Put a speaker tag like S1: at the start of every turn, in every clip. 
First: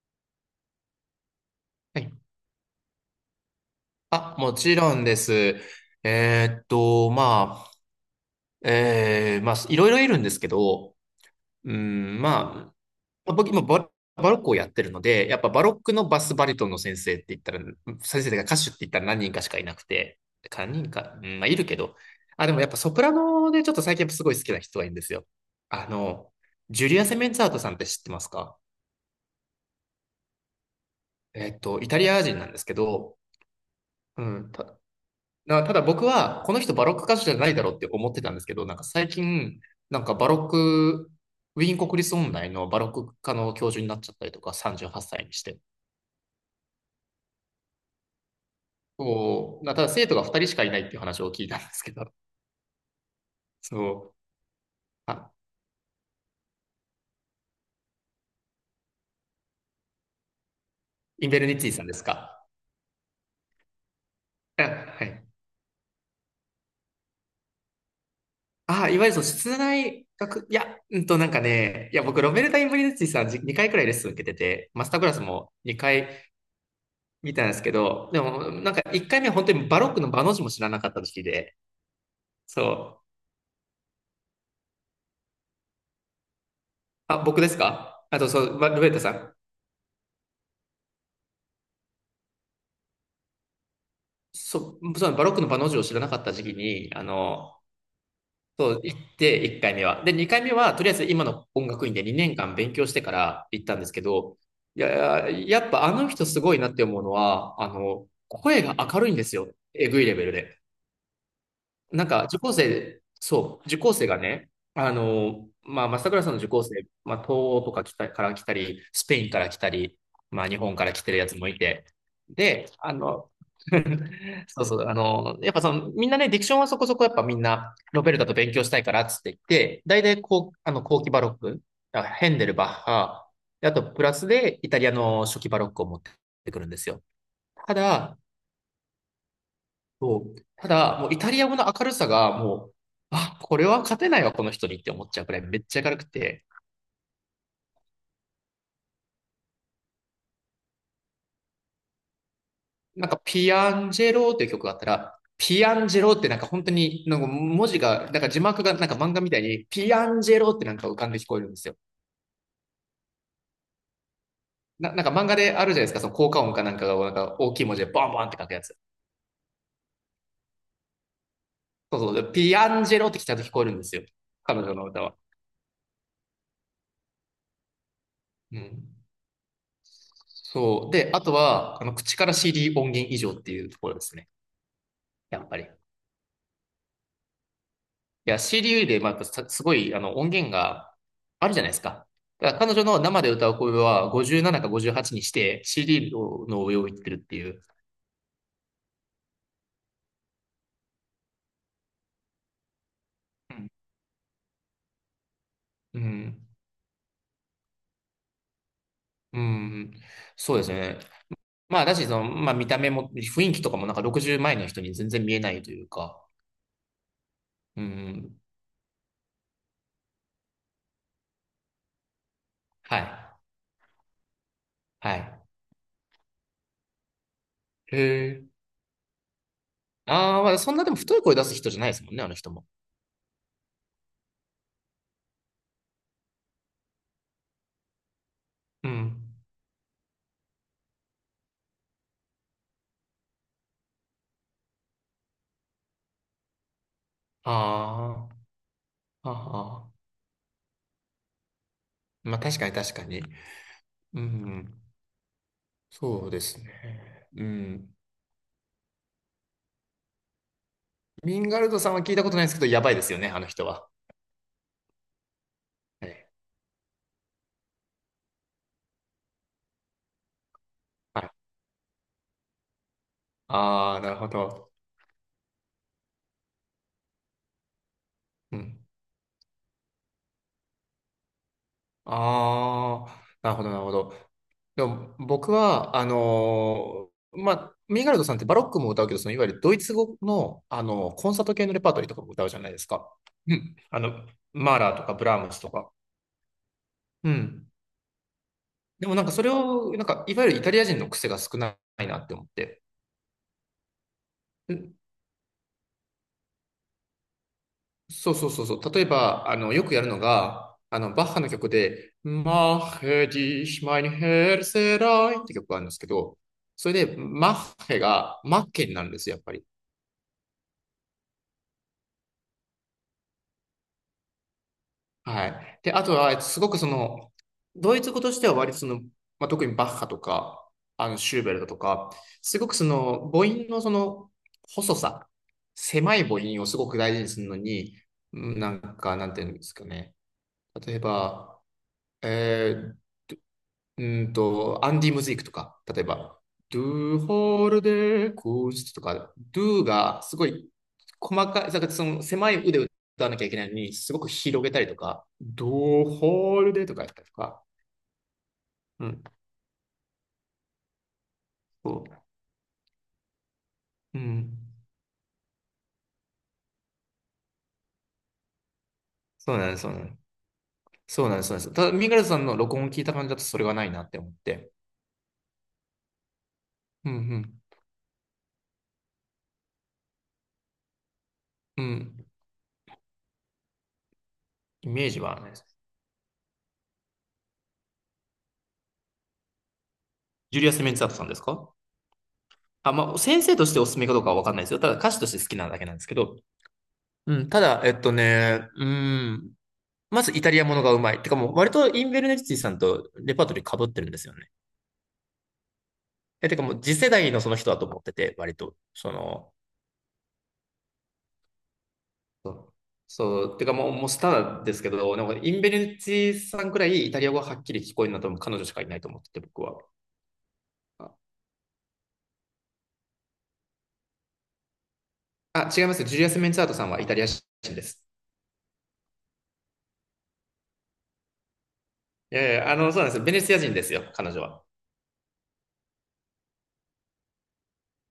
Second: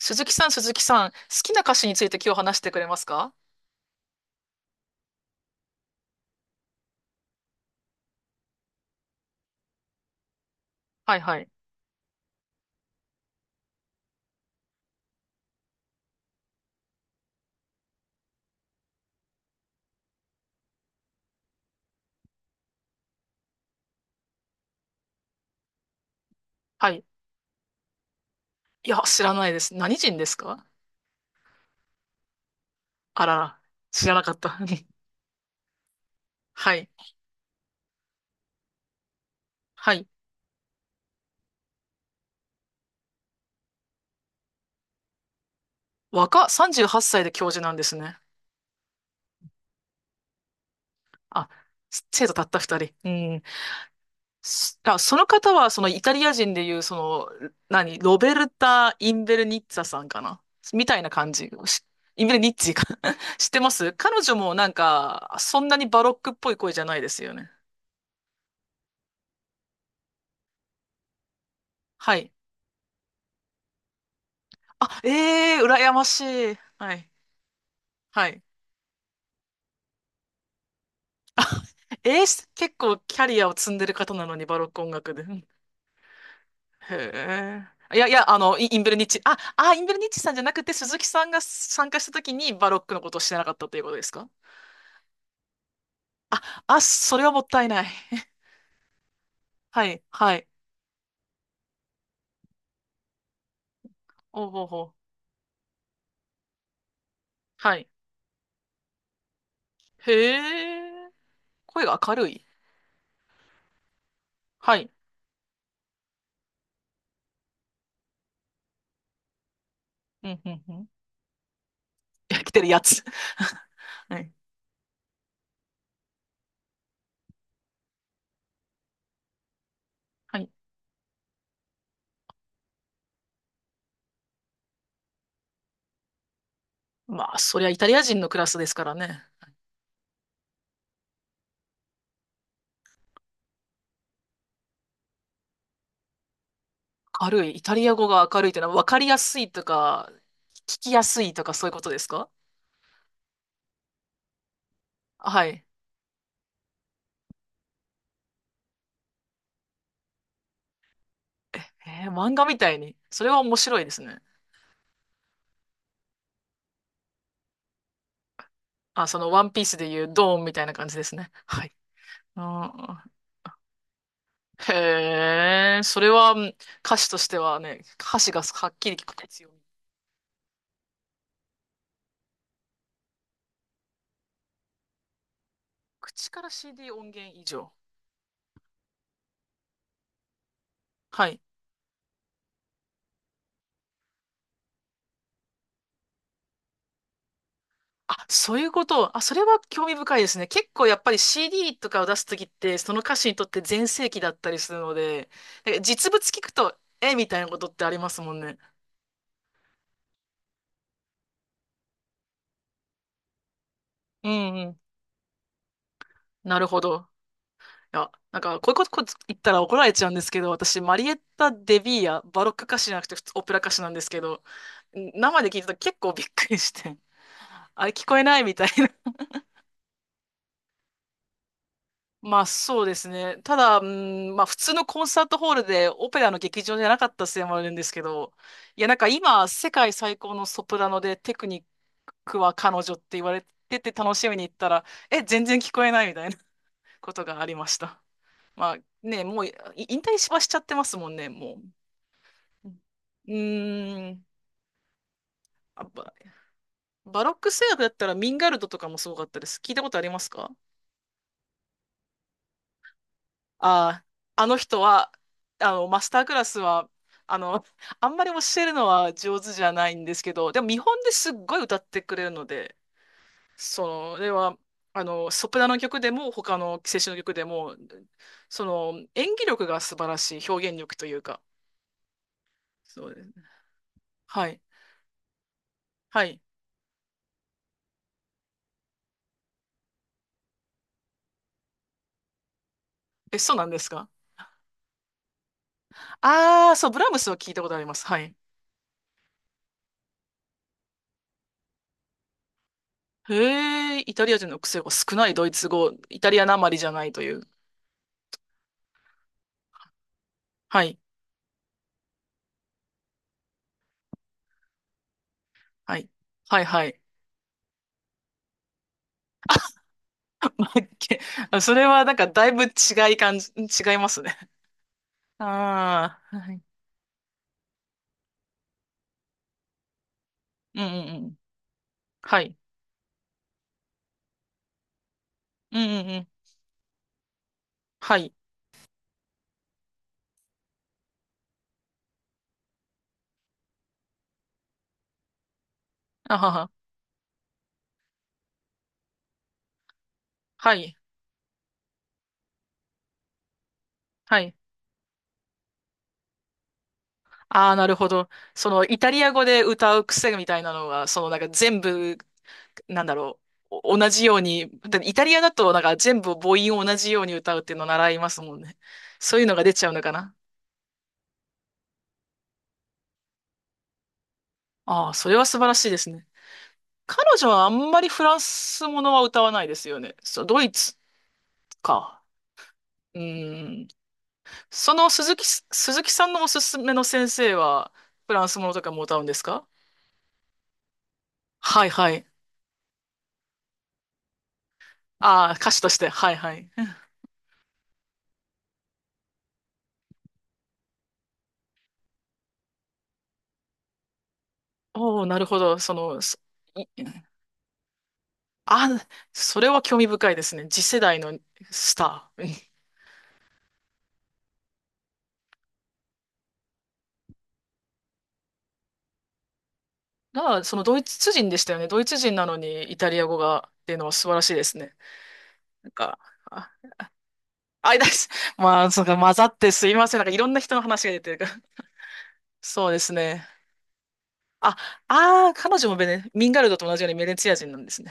S1: 鈴木さん、鈴木さん、好きな歌手に
S2: は
S1: つい
S2: い。
S1: て今日話してくれますか？
S2: あ、もちろんです。まあ、まあ、いろいろいるんですけど、
S1: はいはい。
S2: うん、まあ、僕今バロックをやってるので、やっぱバロックのバスバリトンの先生って言ったら、先生が歌手って言ったら何人かしかいなくて、何人か、うん、まあ、いるけど、あ、でもやっぱソプラノでちょっと最近やっぱすごい好きな人がいるんですよ。あの、ジュ
S1: は
S2: リ
S1: い。
S2: ア・セメンツァートさんって知ってますか？
S1: いや、知らないです。何人ですか？
S2: イタリア人なんですけど、
S1: あらら、知ら
S2: う
S1: なかっ
S2: ん、
S1: た。
S2: ただ僕は、この人
S1: は
S2: バ
S1: い。
S2: ロック歌手じゃないだろうって思ってたんですけど、なんか最近、
S1: は
S2: なん
S1: い。
S2: かバロック、ウィーン国立音大のバロック科の教授になっちゃったりとか、38歳にして。
S1: 38歳で教授なんですね。
S2: そう、ただ生徒が2人しかいないっていう話を聞い
S1: あ、
S2: たんですけど、
S1: 生徒たった2人。うん。
S2: そう、
S1: その
S2: あ、
S1: 方は、そのイタリア人でいう、ロベルタ・インベルニッツァさんかな、みたいな
S2: イン
S1: 感
S2: ベル
S1: じ。
S2: ニッツィさんです
S1: インベル
S2: か？
S1: ニッツィか。 知ってます。彼女も
S2: あ、
S1: なん
S2: はい。
S1: か、そんなにバロックっぽい声じゃないですよね。
S2: あ、いわゆるその室内学、いや、うんとなんかね、いや、
S1: は
S2: 僕、ロ
S1: い。
S2: ベルタ・インベルニッツィさんじ2回くらいレッスン受けてて、マスター
S1: あ、
S2: クラスも
S1: ええー、羨
S2: 2
S1: ま
S2: 回
S1: しい。はい。
S2: 見たんですけど、で
S1: はい。
S2: も、なんか1回目は本当にバロックの場の字も知らなかった時期で、
S1: 結構
S2: そう。
S1: キャリアを積んでる方なのに、バロック音楽で。うん、
S2: あ、僕です
S1: へえ。い
S2: か？
S1: やい
S2: あと、
S1: や、あ
S2: そ
S1: の、
S2: う、ま
S1: イ
S2: ル
S1: ン
S2: ベ
S1: ベ
S2: ル
S1: ル
S2: タ
S1: ニッ
S2: さ
S1: チ、
S2: ん。
S1: インベルニッチさんじゃなくて、鈴木さんが参加した時にバロックのことを知らなかったということですか？
S2: そう、そう、バロックのバの字を知らなかった時期
S1: あ、あ、
S2: に、あ
S1: それはもっ
S2: の、
S1: たいない。
S2: そう、行って1回目
S1: はい、
S2: は。で、
S1: は
S2: 2回
S1: い。
S2: 目は、とりあえず今の音楽院で2年間勉強してから行ったんですけど、
S1: おうほう
S2: い
S1: ほう。
S2: や、やっぱあの人すごいなって思うのは、あ
S1: はい。
S2: の、声が明るいんですよ。えぐいレベル
S1: へ
S2: で。
S1: え。声が
S2: なん
S1: 明
S2: か
S1: る
S2: 受
S1: い。
S2: 講生、そう、受講生がね、
S1: はい。
S2: あの、まあ、正倉さんの受講生、まあ、東欧とか来たから来たり、スペインから来たり、
S1: うん、
S2: まあ、
S1: う
S2: 日
S1: ん、う
S2: 本か
S1: ん。
S2: ら来てるやつもいて、
S1: 来てる
S2: で、
S1: や
S2: あ
S1: つ。
S2: の、
S1: はい。
S2: そうそう、あの、やっぱその、みんなね、ディクションはそこそこやっぱみんな、ロベルタと勉強したいからっつって言って、大体
S1: はい。
S2: こう、あの、後期バロック、あヘンデル、バッハ、であとプラスでイタリアの初期バロックを持ってくるんですよ。
S1: まあ、そりゃ
S2: た
S1: イタリア
S2: だ、
S1: 人のクラスですからね。
S2: そう。ただ、もうイタリア語の明るさがもう、あ、これは勝てないわ、この人にって思っちゃうくらいめっちゃ明るくて、
S1: 明るい。イタリア語が明るいってのは分かりやすいとか、聞きやすいとかそういうことですか？
S2: なんかピアンジェローっていう曲があったら、
S1: は
S2: ピ
S1: い。
S2: アンジェローってなんか本当に、なんか文字が、なんか字幕がなんか漫画みたいに、ピアンジェローってなんか浮かんで聞こえるんですよ。
S1: えー、漫画みたいに。それは面白いですね。
S2: なんか漫画であるじゃないですか、その効果音かなんかがなんか大きい文字でバンバンって書くやつ。
S1: あ、そのワンピースでいうドーンみたいな感じですね。はい。
S2: そうそう、ピアンジェ
S1: あ
S2: ロ
S1: ー、
S2: ーってちゃんと聞こえるんですよ。彼女の歌は。
S1: へえ、それはうん、歌詞としてはね、歌詞が
S2: う
S1: はっきり
S2: ん。
S1: 聞く必要。
S2: そう。で、あとは、あの、口から CD 音源以上っていうところですね。やっぱり。
S1: 口から CD 音源以上。
S2: いや、CDU で、まあ、さすごい、あの、音源が
S1: はい。
S2: あるじゃないですか。だから彼女の生で歌う声は57か58にして CD の上をいってるっていう。
S1: あ、そういうこと。あ、それは興味深いですね。結構やっぱり CD とかを出すときって、その歌手にとって全盛期だったりするので、なんか
S2: うんう
S1: 実物聞
S2: ん。
S1: くと、え、みたいなことってありますもんね。
S2: うん。そうですね。まあ、だし、その、まあ、見た目も、雰囲気とかもなんか
S1: う
S2: 60
S1: ん
S2: 前
S1: う
S2: の
S1: ん。
S2: 人に全然見えないというか。
S1: なるほど。
S2: う
S1: いや、な
S2: ん。
S1: んか、こういうことこ言ったら怒られちゃうんですけど、私、マリエッタ・デビーヤ、バロック歌手じゃ
S2: は
S1: なくて普通
S2: い。
S1: オペラ歌手なんですけど、
S2: は
S1: 生
S2: い。
S1: で聞いたと結構びっくりして、あれ
S2: へ
S1: 聞こえないみ
S2: え。
S1: たいな。
S2: ああ、まあ、そんなでも太い声出す人じゃないですもんね、あの
S1: まあ
S2: 人も。
S1: そうですね。ただ、うん、まあ普通のコンサートホールでオペラの劇場じゃなかったせいもあるんですけど、い
S2: う
S1: やなんか
S2: ん。
S1: 今世界最高のソプラノでテクニックは彼女って言われてて楽しみに行ったら、え、全然聞こえないみたいなことがありました。
S2: あ
S1: まあね、
S2: あ。あ
S1: もうい
S2: あ。
S1: 引退しはしちゃってますもんね、も
S2: まあ、確か
S1: う。
S2: に
S1: う
S2: 確かに。
S1: ー
S2: う
S1: ん。
S2: ん。
S1: あバ、
S2: そうです
S1: バ
S2: ね。
S1: ロッ
S2: う
S1: ク声楽だ
S2: ん。
S1: ったらミンガルドとかもすごかったです。聞いたことありますか？
S2: ミンガルドさんは聞いたことないですけど、やばいですよね、あの人は。
S1: ああ、あの人は、あの、マ
S2: は
S1: スター
S2: い。
S1: クラスは、あの、あんまり教えるのは上手じゃないんですけど、でも見本で
S2: はい。
S1: すっごい歌ってくれるので、
S2: ああ、なる
S1: そ
S2: ほ
S1: れは、
S2: ど。
S1: あの、ソプラノ曲でも、他の青春の曲でも、
S2: う
S1: そ
S2: ん。
S1: の、演技力が素晴らしい、表現力というか。
S2: あ
S1: そう
S2: あ、
S1: ですね。
S2: なるほど、なるほど。
S1: はい。
S2: でも、僕は、
S1: はい。
S2: まあ、ミンガルドさんってバロックも歌うけど、そのいわゆるドイツ語の、あのコンサート系のレパートリーとかも歌うじゃないですか。
S1: え、
S2: う
S1: そうなん
S2: ん。
S1: です
S2: あ
S1: か？
S2: の、マーラーとかブラームスとか。
S1: ああー、そう、ブラーム
S2: う
S1: スは聞いた
S2: ん。
S1: ことあります。はい。
S2: でもなんかそれを、なんか、いわゆるイタリア人の癖が少ないなって思って。
S1: へえ、イタリア人の癖が少ないドイツ語、イタリアなまりじゃないという。
S2: そうそうそうそう。例えば、あの、よくやるのが、
S1: はい。
S2: あの、バッハの曲で、マッヘディシマインヘルセライって曲があるんで
S1: は
S2: すけ
S1: い。
S2: ど、
S1: はい、は
S2: そ
S1: い。
S2: れで、マッヘがマッケになるんですよ、やっぱり。
S1: まあけ、あ、 それはなんかだいぶ違い感じ、違いますね。
S2: はい。で、あと
S1: ああ、
S2: は、
S1: は
S2: す
S1: い。
S2: ごくその、ドイツ語としては割とその、まあ、特にバッハとか、
S1: うんう
S2: あ
S1: ん
S2: の、
S1: う
S2: シ
S1: ん。
S2: ューベルトとか、
S1: はい。
S2: すごくその、母音のその、細さ、
S1: うんうん
S2: 狭
S1: う
S2: い
S1: ん。
S2: 母音をすごく大事にするのに、
S1: はい。
S2: うんなんか、なんていうんですかね。例えば、えうんと、アンディ・ムズイクとか、例え
S1: あ
S2: ば、
S1: はは。
S2: ドゥホールデーコースとか、ド o がすごい
S1: はい。
S2: 細かい、だからその狭い腕を歌わなきゃいけないのに、すごく
S1: はい。
S2: 広げたりとか、ド o ホール a y とかやったりとか、
S1: ああ、なるほど。そのイ
S2: う
S1: タリ
S2: ん、
S1: ア語で歌う癖みたいなのが、そのなんか全
S2: そ
S1: 部、なんだろう。お、同
S2: う、う
S1: じよう
S2: ん、
S1: に、だってイタリアだとなんか全部母音を同じように歌うっていうのを習いますもんね。そういう
S2: そ
S1: の
S2: う
S1: が
S2: なん
S1: 出
S2: です、
S1: ち
S2: そ
S1: ゃ
S2: う
S1: う
S2: な
S1: の
S2: んで
S1: か
S2: す。
S1: な。
S2: そうなんです、そうなんです。ただ、ミガルさんの録音を聞いた感じだとそれがないなって思って、
S1: ああ、それは素晴らしいですね。
S2: うん、う
S1: 彼女
S2: ん、
S1: はあんまりフランスものは歌わないですよね。そう、ドイツ
S2: う
S1: か。
S2: ん、
S1: うん。
S2: イメージはないです。
S1: 鈴木さんのおすすめの先生は、フランスものとかも歌うんですか？
S2: ジュリアス・メンツァートさんですか？
S1: はいはい。
S2: あ、まあ、先生としておすすめかどうかはわかんないですよ。ただ歌手として好
S1: ああ、
S2: きな
S1: 歌
S2: だ
S1: 手
S2: け
S1: と
S2: なん
S1: し
S2: です
S1: て。
S2: け
S1: はい
S2: ど、
S1: はい。
S2: うん、ただ、うん、まずイタリアものがうまい。てかもう割とインベルネッティさんとレパートリー被ってるんですよね。
S1: おお、なるほど。
S2: え、てかもう
S1: い
S2: 次世代のその人だと思ってて、割と。
S1: あ、
S2: その、
S1: それは興味深いですね。次世代のスター。うん、
S2: そう、てかもう、もうスターですけど、なんかインベルネッティさんくらいイタリア語がはっきり聞こえるのは多分彼女しかいないと思ってて、僕は。
S1: だから、そのドイ
S2: あ、
S1: ツ人でしたよね。ドイツ人なのにイタリア語がっていうのは素晴らしいですね。
S2: あ違い
S1: なん
S2: ます。ジ
S1: か、
S2: ュリアス・メンツァー
S1: あ、
S2: トさんはイタリア人で
S1: あい
S2: す。
S1: だ、 まあ、そうか、混ざってすいません。なんかいろんな人の話が出てるから。
S2: いやいや、あ
S1: そ
S2: の、
S1: うで
S2: そうなんで
S1: す
S2: すよ。ベネ
S1: ね。
S2: ツィア人ですよ、彼女は。
S1: あ、ああ、彼女もベネ、ミンガルドと同じようにベネツィア人なんですね。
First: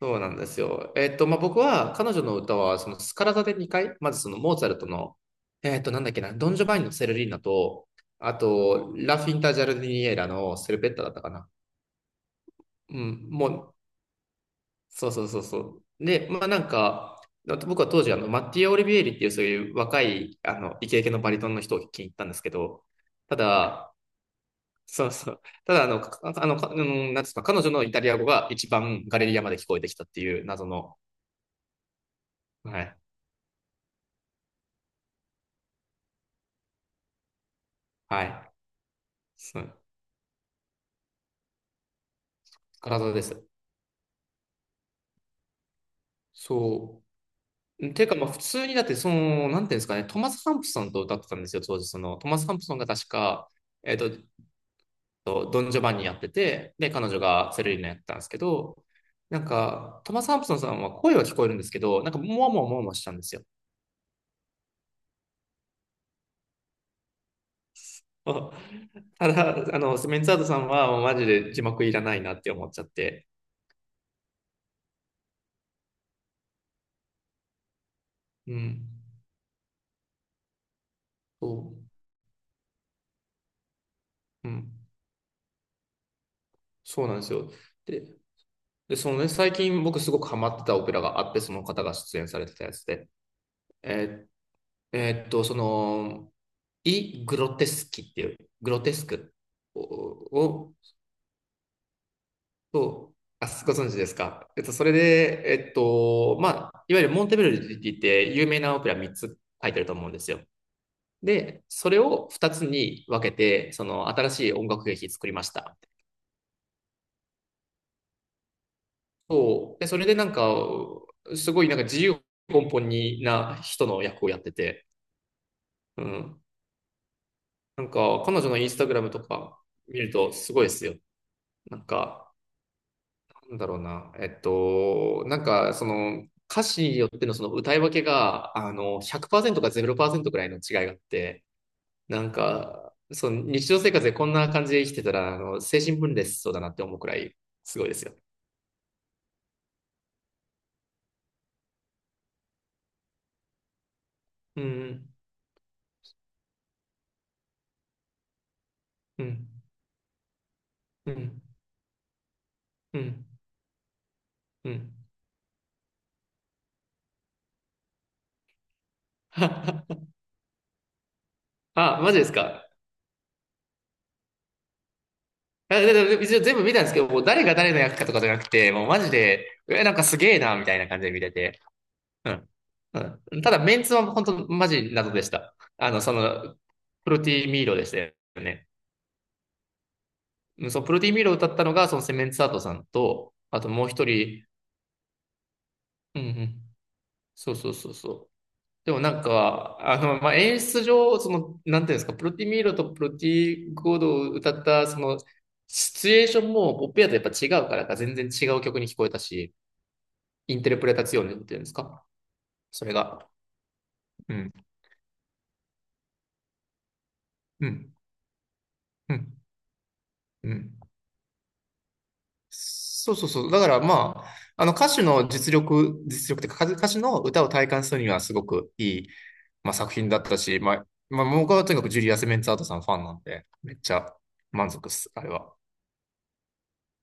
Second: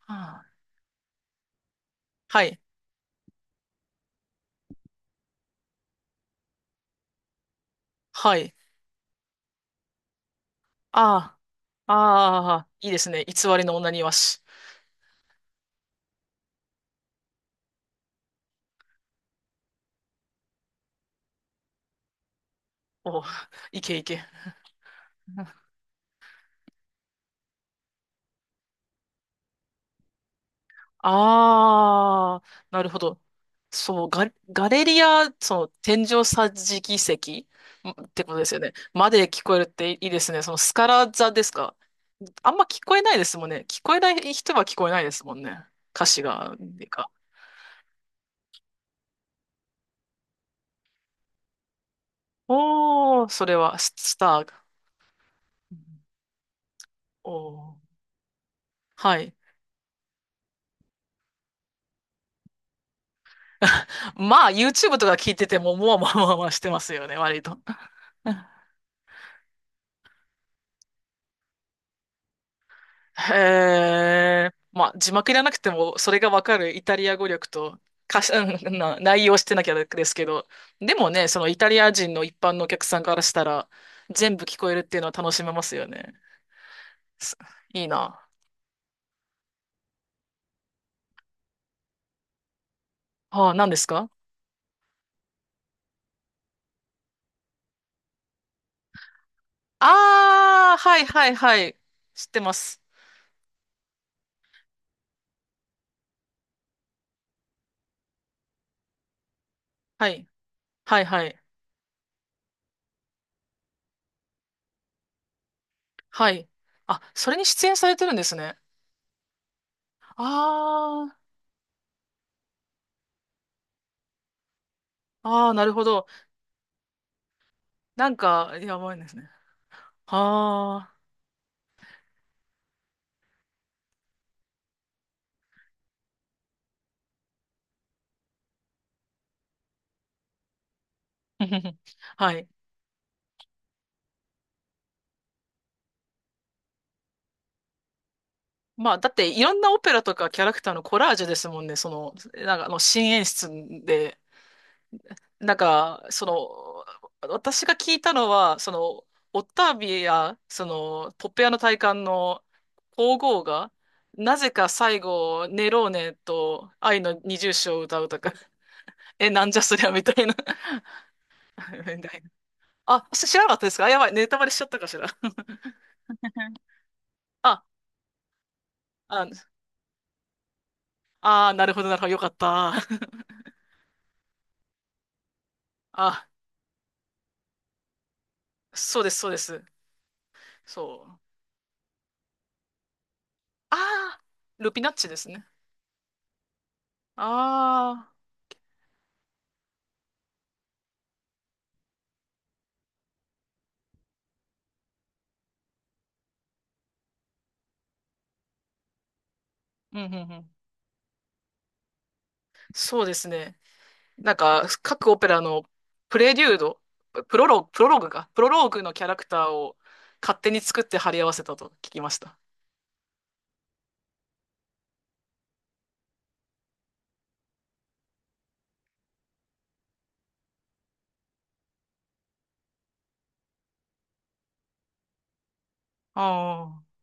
S2: そうなん
S1: は、あ、
S2: ですよ。まあ、僕は彼女の
S1: は
S2: 歌
S1: い、
S2: は、そのスカラ座で2回、まずそのモーツァルトの、なんだっけな、ドン・ジョバンニのセルリーナと、あ
S1: はい。
S2: と、ラ・フィンタ・ジャルディニエラのセルペッタだったか
S1: あ
S2: な。
S1: あ、ああ、いいで
S2: う
S1: すね。
S2: ん、
S1: 偽
S2: も
S1: り
S2: う、
S1: の女にわし。
S2: そうそうそうそう。で、まあなんか、僕は当時、あの、マッティア・オリビエリっていうそういう若い、あの、イケイケのバリトンの人を聞きに行ったんですけど、
S1: おう、
S2: た
S1: い
S2: だ、
S1: けいけ。
S2: そうそう。た だ、あの、かあの、かうんなんですか、彼女のイタリア語が一番ガレリアまで聞こえてきたっていう謎の、
S1: ああ、
S2: は
S1: なる
S2: い。
S1: ほど。そう、ガレリア、その天井桟敷席んっ
S2: は
S1: てことで
S2: い。
S1: すよね。まで聞こえ
S2: そ
S1: るっ
S2: う、
S1: ていいですね。そのスカラ座ですか。あんま聞こえ
S2: 体
S1: ない
S2: で
S1: です
S2: す。
S1: もんね。聞こえない人は聞こえないですもんね。歌詞が、っていう
S2: そ
S1: か。
S2: う。てか、まあ、普通にだって、その、なんていうんですかね、トマス・ハンプソンと歌ってたんですよ、当時。その、トマス・ハンプソンが確
S1: おー、そ
S2: か、
S1: れはス、
S2: えっと、
S1: スター。
S2: とドン・ジョバンニやってて、で、彼女
S1: お
S2: がセレ
S1: ー、
S2: リーナやってたんですけど、
S1: はい。
S2: なんか、トマス・ハンプソンさんは声は聞こえるんですけど、なんか、もわもわもわもわしたんですよ。
S1: まあ、YouTube とか聞いてても、もわもわもわもわしてますよね、割と。
S2: ただ、あの、メンツアートさんは、もうマジで字幕いらないなって思っちゃって。
S1: へえ。まあ、字幕いらなくても、それがわかるイタリア語力と、歌詞、
S2: う
S1: うん
S2: ん。
S1: な内容してなきゃですけど、でもね、その
S2: そ
S1: イタリア人の一般のお客さんからしたら、全部
S2: う。う
S1: 聞こ
S2: ん。
S1: えるっていうのは楽しめますよね。
S2: そうなんです
S1: す、
S2: よ。
S1: いい
S2: で
S1: な。
S2: で、そのね、最近僕すごくハマってたオペラがあって、その方が出演されてたやつで、
S1: ああ、何ですか？
S2: えその、イ・グロテスキっていう、グロテスクを、を
S1: ああー、はいはいはい。知ってます。
S2: あ、ご存知ですか？それで、まあ、いわゆるモンテベルディって有名なオペラ3つ書いてると思う
S1: は
S2: んで
S1: い。
S2: すよ。
S1: はいはい。
S2: で、それを2つに分けて、その新しい音楽劇作りました。
S1: はい。あ、それに出演されてるんですね。
S2: そう。で、それでなんか、
S1: あ
S2: すごいなんか自由奔放な人の役をやってて、
S1: あ、ああ、なるほ
S2: う
S1: ど。
S2: ん。なん
S1: なん
S2: か、彼女の
S1: か、
S2: インス
S1: や
S2: タグ
S1: ばい
S2: ラ
S1: で
S2: ム
S1: す
S2: と
S1: ね。
S2: か見るとすごいです
S1: あ
S2: よ。なんか、なんだろうな。なんか、その、歌詞によってのその歌い分けが、あの、100%か0%くらいの違いがあっ
S1: あ、
S2: て、なん
S1: はい。
S2: か、その日常生活でこんな感じで生きてたら、あの、精神分裂しそうだなって思うくらい、すごいですよ。
S1: まあ、だって、いろんなオペラとかキャラクターのコラージュですもんね。その、なんか、あの、新演出で、
S2: うん、
S1: なんか、その、私が聞いたのは、その、
S2: う
S1: オッ
S2: ん、
S1: タービや、そ
S2: う
S1: の、ポッ
S2: ん、
S1: ペアの大官の
S2: う
S1: 皇
S2: ん、
S1: 后が、なぜか
S2: うん。
S1: 最後、ネローネと愛の二重唱を歌うとか、え、なんじゃそりゃみ たいな、
S2: あ、マ ジですか？
S1: あ、知らなかったですか、あ、やばい、ネタバレしちゃったかしら。
S2: やで、一応全部見たんですけど、もう誰が
S1: あ、
S2: 誰の役かとかじゃなくて、もうマジ
S1: あ、
S2: で、え、なんかすげえな、みたいな感じで見れ
S1: あー、
S2: て。
S1: なるほど、なるほど、よか
S2: う
S1: っ
S2: ん。
S1: た。
S2: う ん。ただ、メンツは本当マジ謎でした。あの、そ
S1: あ、
S2: の、プロティミーロでしたよね。
S1: そうです、そうです。
S2: うんそう、プロ
S1: そ
S2: ティ
S1: う。
S2: ミーロを歌ったのが、そのセメンツアートさんと、あともう一
S1: あ
S2: 人、
S1: ー、ルピナッチですね。
S2: うんうん。そうそうそう
S1: あ
S2: そう。でもなんか、あの、まあ、演出上、その、なんていうんですか、プロティミーロとプロティーゴードを歌った、その、シチュエーションも、ポップやとやっぱ違うからか、全然違う曲に聞こえたし、
S1: ー、うん、うん、うん。
S2: インテルプレタツィオネっていうんですかそれ
S1: そうです
S2: が。
S1: ね。な
S2: う
S1: ん
S2: ん。
S1: か、各オペラのプレデュード、プロロー
S2: う
S1: グ、プロ
S2: ん。
S1: ローグか、プロローグのキャ
S2: う
S1: ラク
S2: ん。
S1: ターを勝
S2: う
S1: 手に
S2: ん。
S1: 作って貼り合わせたと聞きました。
S2: そうそうそう。だからまあ、あの歌手の実力、実力っていうか歌手の歌を体感するにはすごくいい、まあ、作品だったし、まあ、まあ、僕はとにかくジュリアス・メンツアートさんファンなんで、めっちゃ満足っす、あれは。
S1: ああ。